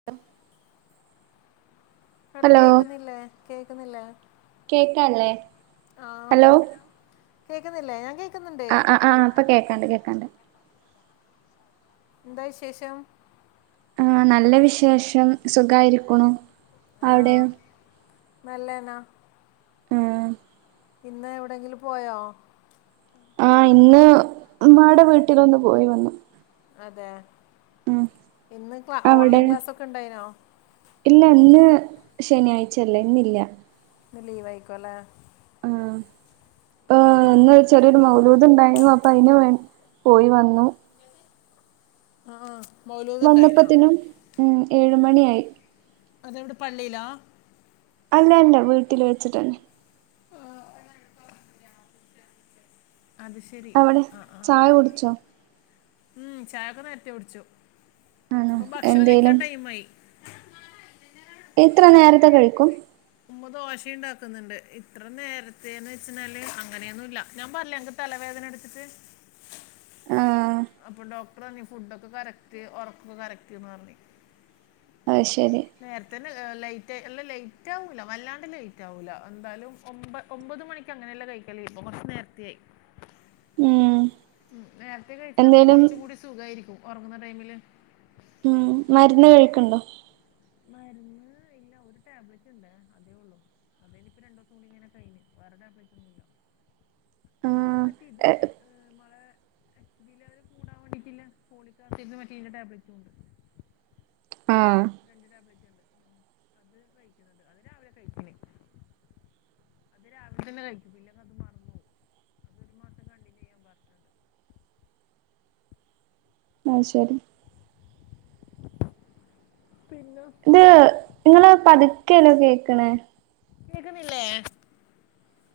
[inaudible] എവിട ഹലോ കേക്കുന്നില്ലേ കേക്കുന്നില്ലേ കേക്കാല്ലേ ഹലോ കേൾക്കുന്നില്ല ഞാൻ കേ ആഹ് ആഹ് ആഹ് അപ്പൊ കേക്കാണ്ട് കേക്കാണ്ട് എന്താ വിശേഷം ആ നല്ല വിശേഷം സുഖമായിരിക്കണു അവിടെയോ നല്ലന ഏഹ് ഇന്ന് എവിടെങ്കിലും പോയോ ആ ഇന്ന് ഉമ്മാടെ വീട്ടിലൊന്ന് പോയി വന്നു അതെ ഉം ഇന്ന് ക്ലാ അവിടെ ഓൺലൈൻ ക്ലാസ്സൊക്കെ ഉണ്ടായിനോ ഇല്ല അന്ന് ശനിയാഴ്ചയല്ലേ ഇന്നില്ല ലീവൈക്കോല ആ ആ [unintelligible] ചെറിയൊരു മൗലയദം ഉണ്ടായിരുന്നു അപ്പൊ അതിന് വേ പോയി വന്നു ആഹ് മൗലുത് വന്നപ്പത്തിനും ഉ ഏഴ മണിയായി അതെവിടെ പള്ളിയിലാ? അല്ല അല്ല വീട്ടിൽ വെച്ചിട്ടന്നെ അത് ശരി ആ ആ [unintelligible] ടിച്ചോ ഉം ചായൊക്കെ നേരത്തെകുടിച്ചു ആണോ ഇപ്പൊ ഭക്ഷണം എന്തേലും കഴിക്കാൻ ടൈം ആയി എത്ര നേരത്തെ കഴിക്കും ഉുമ്മ ദോശുണ്ടാക്കുന്നുണ്ട് ഇത്ര നേരത്തെേന്ന് വെച്ചാല് അങ്ങനെയൊന്നും ഇല്ല ഞാൻ പറ തലവേദന എടുത്തിട്ട് ആഹ അപ്പൊ ഡോക്ടർ പറ ഫുഡൊക്കെ കറക്റ്റ് ഉറക്കൊ കറക്റ്റ്ന്ന് പറഞ്ഞ അ ശരി നേരത്ത തന്നെ ലൈറ്റായി അല്ല ലേറ്റ് ആവൂല്ല വല്ലാണ്ട് ലേറ്റ് ആവൂല്ല എന്തായാലും ഒമ്പത് ഒമ്പത് മണിക്ക് അങ്ങനെയല്ല കഴിക്കല ഇപ്പംകുറച്ചു നേരത്തിയായി ഉം ഉ നേരത്തെ കഴിച്ചട്ട് നമുക്ക് എന്തേലും കുറച്ച കൂടി സുഖമായിരിക്കും ഉറങ്ങുന്ന ടൈമില് ഉം മരുന്ന് കഴക്കണ്ടോ? മരുന്ന് ഇല്ല ഒരു ടാബ്ലറ്റ് ഉണ്ട് അതേ ഉള്ളൂ അതായനി ഇപ്പൊ രണ്ട ദിവസം കൂടി ഇങ്ങനെ കഴി [unintelligible] വേറെ ടാബ്‌ലറ്റന്നുമില്ല പിന്നെ ആഹ് മറ്റ ഇതുണ്ട് ഏഹ് മ്മ്ള് തി അവര് കൂടാൻ വേണ്ടിട്ടില്ല പോളിക്കാസ മറ്റ ടാബലറ്റും ഉണ്ട് ആഹ രണ്ട് ടാബ്ലറ്റ് ഉണ്ട് അത് രാവിലെ കഴിക്കണേ അത് രാവിലെ തന്നെ കഴിക്കും പില്ല അത് മറന്നോ അതൊരു മാസം കണ്ടിന്യൂ ചെയ്യാൻ പറഞ്ഞു. ആ ശരി [inaudible] പിന്ന ഇത് നിങ്ങള് പതുക്കേല്ലോ കേക്കണേ? കേക്കുന്നില്ലേ?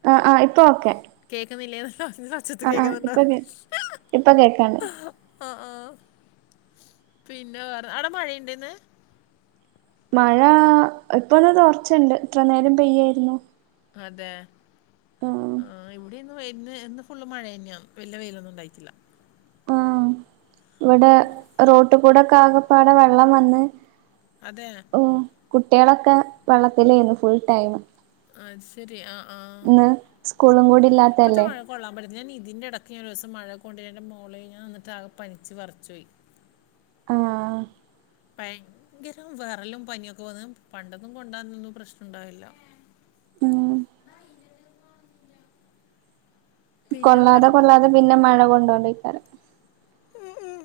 ആ ആ ഇപ്പ ഓക്കെ. കേൾക്കുന്നില്ല [inaudible] ആ ആ ഇപ്പൊ കേ ഇപ്പൊ കേക്കാണ് ആഹ ആഹ പിന്നെ വേറെ അവിടെ മഴയുണ്ടന്ന് മഴ ഇപ്പഒന്ന് തോർച്ചണ്ട് ഇത്ര നേരം പെയ്യാരുന്നു അതെ ആഹ് ഇവിടെ ഇന്ന് ഇന്ന് ഫുള്ള് മഴന്നെയാ വല്യ വെയിലൊന്നും ണ്ടായിട്ടില്ല ഇവ്ടെ റോട്ട്ക്കൂടെക്കെ ആകപ്പാടെ വെള്ളം വന്ന് അതെ കുട്ടികളൊക്കെ വെള്ളത്തില്ലായിന്നു ഫുൾ ടൈം. അത് ശെരി ആ ആ ഇന്ന് സ്കൂളും കൂടി ഇപ്പത്തെ ഇല്ലാത്തല്ലേ മഴ കൊള്ളാമ്പത്ത് ഞാൻ ഇതിൻ്റെടക്ക് ഞാൻ ഒരുസം മഴ കൊണ്ട് എന്റെ മോളെ ഞാൻ എന്നിട്ടാകെ പനിച്ച് വെറച്ച് പോയി ആഹ് ഭയങ്കര വെറലും പനിയൊക്കെ വന്ന് പണ്ടൊന്നും കൊണ്ടാ അതൊന്നും പ്രശ്നം ണ്ടാവില്ല ഉം പിന്നെ കൊള്ളാതെ വേറെന്താ കൊള്ളാതെ പിന്നെ മഴ കൊണ്ടോണ്ടയ്ക്കാരം. ഉം ഉം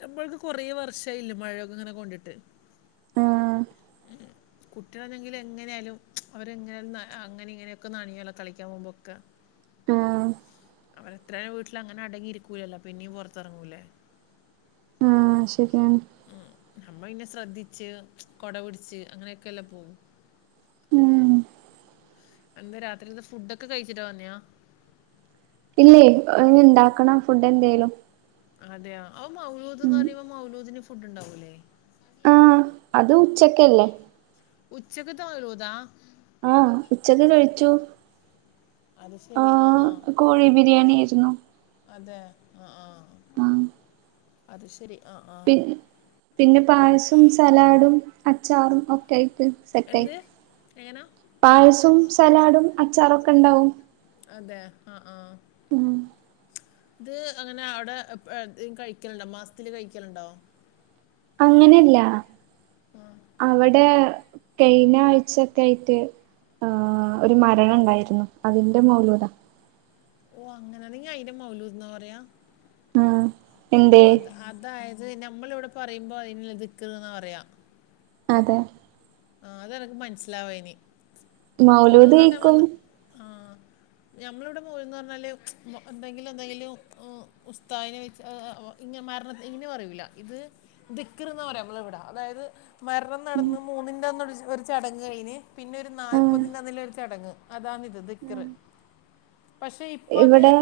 നമ്മൾക്ക് കൊറേ വർഷയില്ലേ മഴയൊക്കെ ഇങ്ങനെ കൊണ്ടിട്ട്. ആഹ് ഉം കുട്ടികളാണെങ്കില് എങ്ങനെയാലും അവരെങ്ങനാലും അങ്ങനെ ഇങ്ങനെയൊക്കെ നനയല്ലോ കളിക്കാൻ പോകുമ്പൊക്കെ ആ അവരെത്രയാലും വീട്ടിൽ അങ്ങനെ അടങ്ങിയിരിക്കൂലല്ലോ പിന്നെയും പുറത്തിറങ്ങൂലേ ആ ശെരിയാണ്. ഉം നമ്മ പിന്നെ ശ്രദ്ധിച്ച് കൊട പിടിച്ച് അങ്ങനെയൊക്കെല്ലെ പോവും ഉം എന്താ രാത്രിത്തെ ഫുഡ് ഒക്കെ കഴിച്ചിട്ട് വന്നയാ ഇല്ലേയ് പ്പ ഇങ്ങന്ണ്ടാക്കണം ഫുഡ് എന്തേലും അതെയൊ അ മൗലൂദ്ന്ന് ഉം പറയുമ്പോ മൗലൂദിന് ഫുഡ്ണ്ടാവൂലെ ആഹ് അത് ഉച്ചക്കല്ലേ ഉച്ചക്ക്ത്ത മൗലൂദാ ആഹ് ഉച്ചക്ക് കഴിച്ചു. അത് ശെരി അആ ആഹ് കോഴി ബിരിയാണി ആയിരുന്നു അതെ അ ആ മ അത് ശെരി. പിൻ പിനെ പായസോം സലാഡും അച്ചാറും ഒക്കായ്ട്ട് എന്ത് സെറ്റായ്ട്ട് എങ്ങനാ പായാസോം സലാഡും അച്ചാറൊക്കെണ്ടാവും. അതെ അ ആ ഉം ഇത് അങ്ങനെ അവ്ടെ എപ്പഴ്ത് കഴിക്കൽണ്ടോ മാസ്ത്തില് കഴിക്കലുണ്ടോ? അങ്ങനെല്ല അവടെ കയ്ഞ്ഞ ആഴ്ച്ചക്കായ്റ്റ് ആഹ് ഒര് മരണണ്ടായ്രുന്നു അതിന്റെ മൗലൂതാ ഓ അങ്ങനെ ന്നിങ്ങ അയ്നെ മൗലൂദ്ന്നാ പറയാ ആഹ് എന്തേ അത് അത് അതായത് നമ്മള്വ്ടെ പറയുമ്പോ അതിനിലെ ദിക്ക്റ് ന്നാ പറയാ അതെ ആ അതെനക്ക് മനസ്സിലാവായ്നീ മൗലൂദ് മൗലൂദ്ന്ന് പറഞാ കഴിക്കും ഞമ്മെന്താ ആഹ് ഞമ്മള്വ്ടെ മൗലൂദ് ന്നർഞ്ഞാല് ച് എന്തെങ്കിലും എന്തെങ്കിലും ഉ ഉസ്തായ്നെ വെച്ച് ഏ വൊ ഇങ്ങ മരണത്തി ഇങ്ങനെ പറയൂല ഇത് ദിക്ക്റ്ന്നാ പറയാ നമ്മളിവ്ടെ അതായത് മരണം നടന്ന് മൂന്നിൻ്റെഅന്ന് ഒര് ഒര്ചടങ്ങ് കഴിയിണ് പിനൊര് ആഹ് നാൽപ്പതിൻ്റെഅന്ന്ലൊര് ചടങ്ങ് അതാന്നിത് ദിക്ക്റ് പഷേ ഇപ്പഅത് ഇവിടെ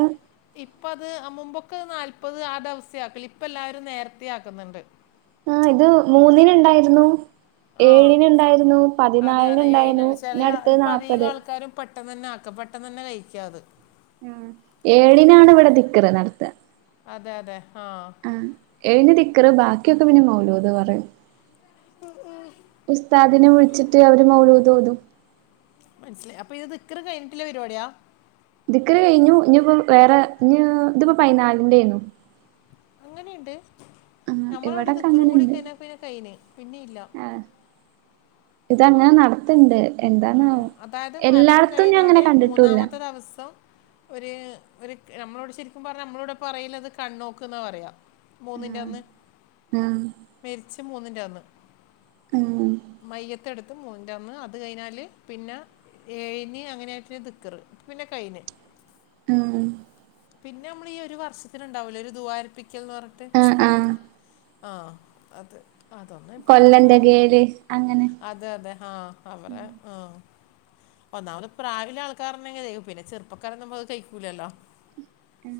ഇപ്പഅത് അ മുമ്പൊക്കെ അത് നാല്പ്പത് ആ ദിവസെ ആക്കല് ഇപ്പം എല്ലാരും നേര്ത്തെ ആക്ക്ന്ന് ണ്ട് ആ ഇത് മൂന്നിന്ണ്ടായിരുന്നു ആ ഏഴിന്ണ്ടായ്രുന്നു അതെ അതെ പതിന്നാലിന്ണ്ടായ്ന്നു ഇനി അടുത്തത് നാല്പത് പെട്ടെന്നനെ ആക്കാ പെട്ടന്നനെ കയ്ക്കാ അത്. ഏഴിനാണ് ഇവ്ടെ ദിക്റ് ന്നടത്ത അതെ അതെ ആഹ്.. ആ ഏഴിന് ദിക്കറ് ബാക്കിഒക്കെ പിനെ മൗലൂദ് പറയും. ഉസ്താദിനെ വിളിച്ചിട്ട് അവര് മൗലൂതോതും. മനസ്സിലായി അപ്പ ഇത് ദിക്ക്റ് കയ്ഞ്ഞിട്ടില്ല പരിപാടിയാ.. ദിക്കറ് കയ്ഞ്ഞു ഇനിപ്പം വേറെ ഇഞ് ഇതിപ്പ പയ്ന്നാലിന്റെണ്... ഇങ്ങന്ണ്ട് ആ നമ്മളവടെ ഇവിടൊക്കെ ദിക്ക്റും കൂടി അങ്ങനെണ്ട് കൈഞ്ഞ പിനെ കൈന് പിനെഇല്ല ആ ഇതങ്ങനെ ന്നടത്ത്ണ്ട്. അതെയ അതായത് മരണം അങ്ങനെ കയ്ഞ്ഞാല് കണ്ടിട്ടൂല്ല മൂന്നാമത്ത ദിവസം ഒര് ഒര് നമ്മളോട് ശരിക്കും പറഞ്ഞ നമ്മള്വ്ടെ പറയ്ലത് കണ്ണോക്ക്ന്നാ പറയാ.. മൂന്നിൻന്റെ ആ അന്ന് ആ മെരിച്ച മൂന്നിന്റെ അന്ന്.. ഉം മയ്യത്തെടുത്ത് മൂന്നിന്റന്ന് അത് കയ്ഞാ ല് പിനാ ഏഴിന് അങ്ങനെ ആയ്ട്ട് ദിക്കറ് പിന്നെ കൈഞ് ഉം പിനമ്മളീ ഈ ഒരു വർഷത്തിലുണ്ടാവൂലോ ഒരു ദൂആർപ്പിക്കൽന്ന് പറഞ്ട്ട് ആ ആ അത്.. ആഹ അത് അതൊന്ന് ഇപ്പ എനക്ക് കൊല്ലം തോന്നും തികയല് അങ്ങനെ അത് അതെ അതെ ആഹ അവരെ ആഹ ഒന്നാമത് പ്രാവില്ല ആൾക്കാറ്ണ്ടങ്ങ ചെയ്യും പിനെ ചെറുപ്പക്കാറൊന്നും വഅ ചെയ്ക്കൂലല്ലോ.. ആ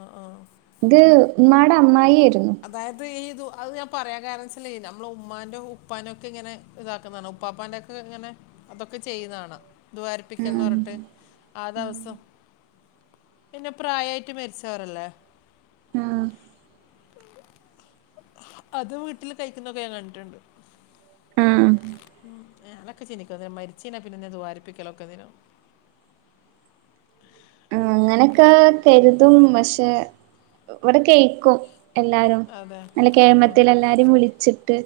ആഹ് ആഹ് ഇത് ഉമ്മാടെ അമ്മായാര്ന്നു.. അതായത് ഈ ഇത് അത് ഞാൻ പറയാൻ കാരണച്ചാല്, നമ്മളെ ഉമ്മാൻ്റെ ഉപ്പാനെയൊക്കെ ഇങ്ങനെ ഇതാക്ക്ന്ന കാണാ. ഉപ്പാപ്പാൻ്റെ ക്കെ ഇങ്ങനെ. അതൊക്കെ ചെയ്യ്ന്ന കാണാ. ദുആ ഇരപ്പിക്കൽന്ന് പറഞ്ഞിട്ട്. ആ ദെവസം. പിന്നെ പ്രായായിട്ട് മരിച്ചവരല്ലേ. ഉം അത് വീട്ടില് കഴിക്കുന്നൊക്കെ ഞാൻ കണ്ടിട്ട്ണ്ട്. ആ ആ ഉം. ഞാനൊക്കെ ചിന്തിക്കു അന്നേരം മരിച്ചയിഞ്ഞാ പിന്നെന്തിനാ ദുആ ഇരപ്പിക്കലൊക്കെ എന്തിനാന്ന്. ഉം അങ്ങനൊക്കെ കരുതും പക്ഷെ, ഇവിടെ കയ്ക്കും എല്ലാരും. അതെ നല്ല അതെ കേമത്തിലെല്ലാരെയും വിളിച്ചിട്ട്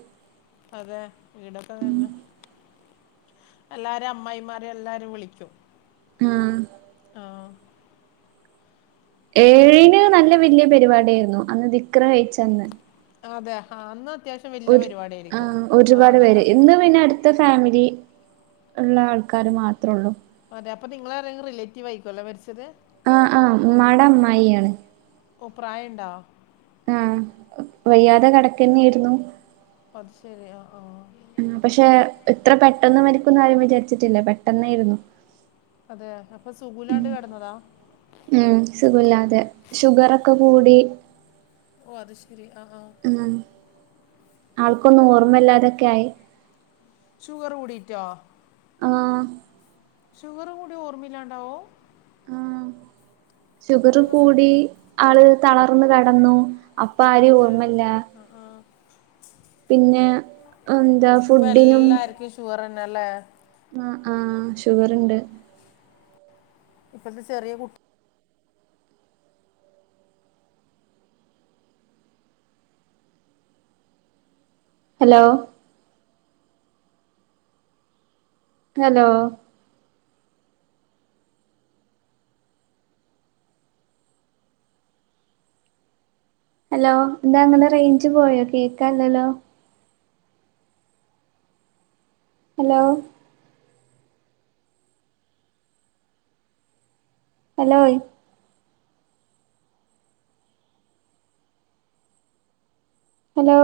അതെ. ഈടൊക്കെ അങ്ങന്നെ. എല്ലാരെ അമ്മായിമാരെയും എല്ലാരെയും വിളിക്കും ആഹ് ആഹ് ഏഴിന് നല്ല വലിയ പരിപാടിയായിരുന്നു. അന്ന് ദിക്റ് കഴിച്ചന്ന്. അതെ ഹാ അന്ന ഒരു ആ ഒരുപാട് അങ്ങനെ പേര് ഇന്ന് പിന്നെ അട്ത് ത്ത ഫാമിലി ഇള്ള ആൾക്കാര് മാത്രേ ഇള്ളൂ. അതെ. അപ്പൊ നിങ്ങളെ ആരെങ്കിലും റിലേറ്റീവ് ആയിരിക്കു അല്ലേ മരിച്ചത്? ആഹ് ആഹ് ഉമ്മാട അമ്മായിയാണ്. ഓഹ് പ്രായണ്ടാ? ആഹ് വയ്യാതെ കെടക്കെന്നായിരുന്നു. അത്ശരി ആഹ് ആഹ് ഉം പക്ഷെ ഇത്ര പെട്ടെന്ന് മരിക്കുംന്ന് ആരും വിചാരിച്ചിട്ടില്ല. പെട്ടെന്നേര്ന്നു. അതേ? അപ്പൊ സുഖുല്ലാണ്ട് കെടന്നതാ? ഉം സുഖുല്ലാതെ. ഷുഗറൊക്കെ കൂടി ഓ അത് ശെരി ആഹ് ആഹ് ഉം. ആൾക്കൊന്നും ഓർമ്മല്ലാതൊക്കെ ആയി. ഷുഗറ് കൂടീറ്റാ? ആഹ് ഷുഗറ് കൂടിയാ ഓർമ്മില്ലാണ്ടാവൂ? ഷുഗറ് അങ്ങനെയൊക്കെ സ- കൂടി, ആള് തളർന്നു കെടന്നു. അപ്പ ആരെയും ഓർമ്മല്ല. ആഹ് ആഹ്. പിന്നെ, എന്താ ഫുഡ്ഡിനും ഷുഗറന്നെ അല്ലേ? ആഹ് ആഹ് ഷുഗറ്ണ്ട്. ഇപ്പത്തെ ചെറിയ കു ഹലോ? ഹലോ? ഹലോ? എന്താ ഇങ്ങളെ റേഞ്ച് പോയോ? കേക്കാ ഇല്ലല്ലോ? ഹലോ? ഹലോയ്? ഹലോ?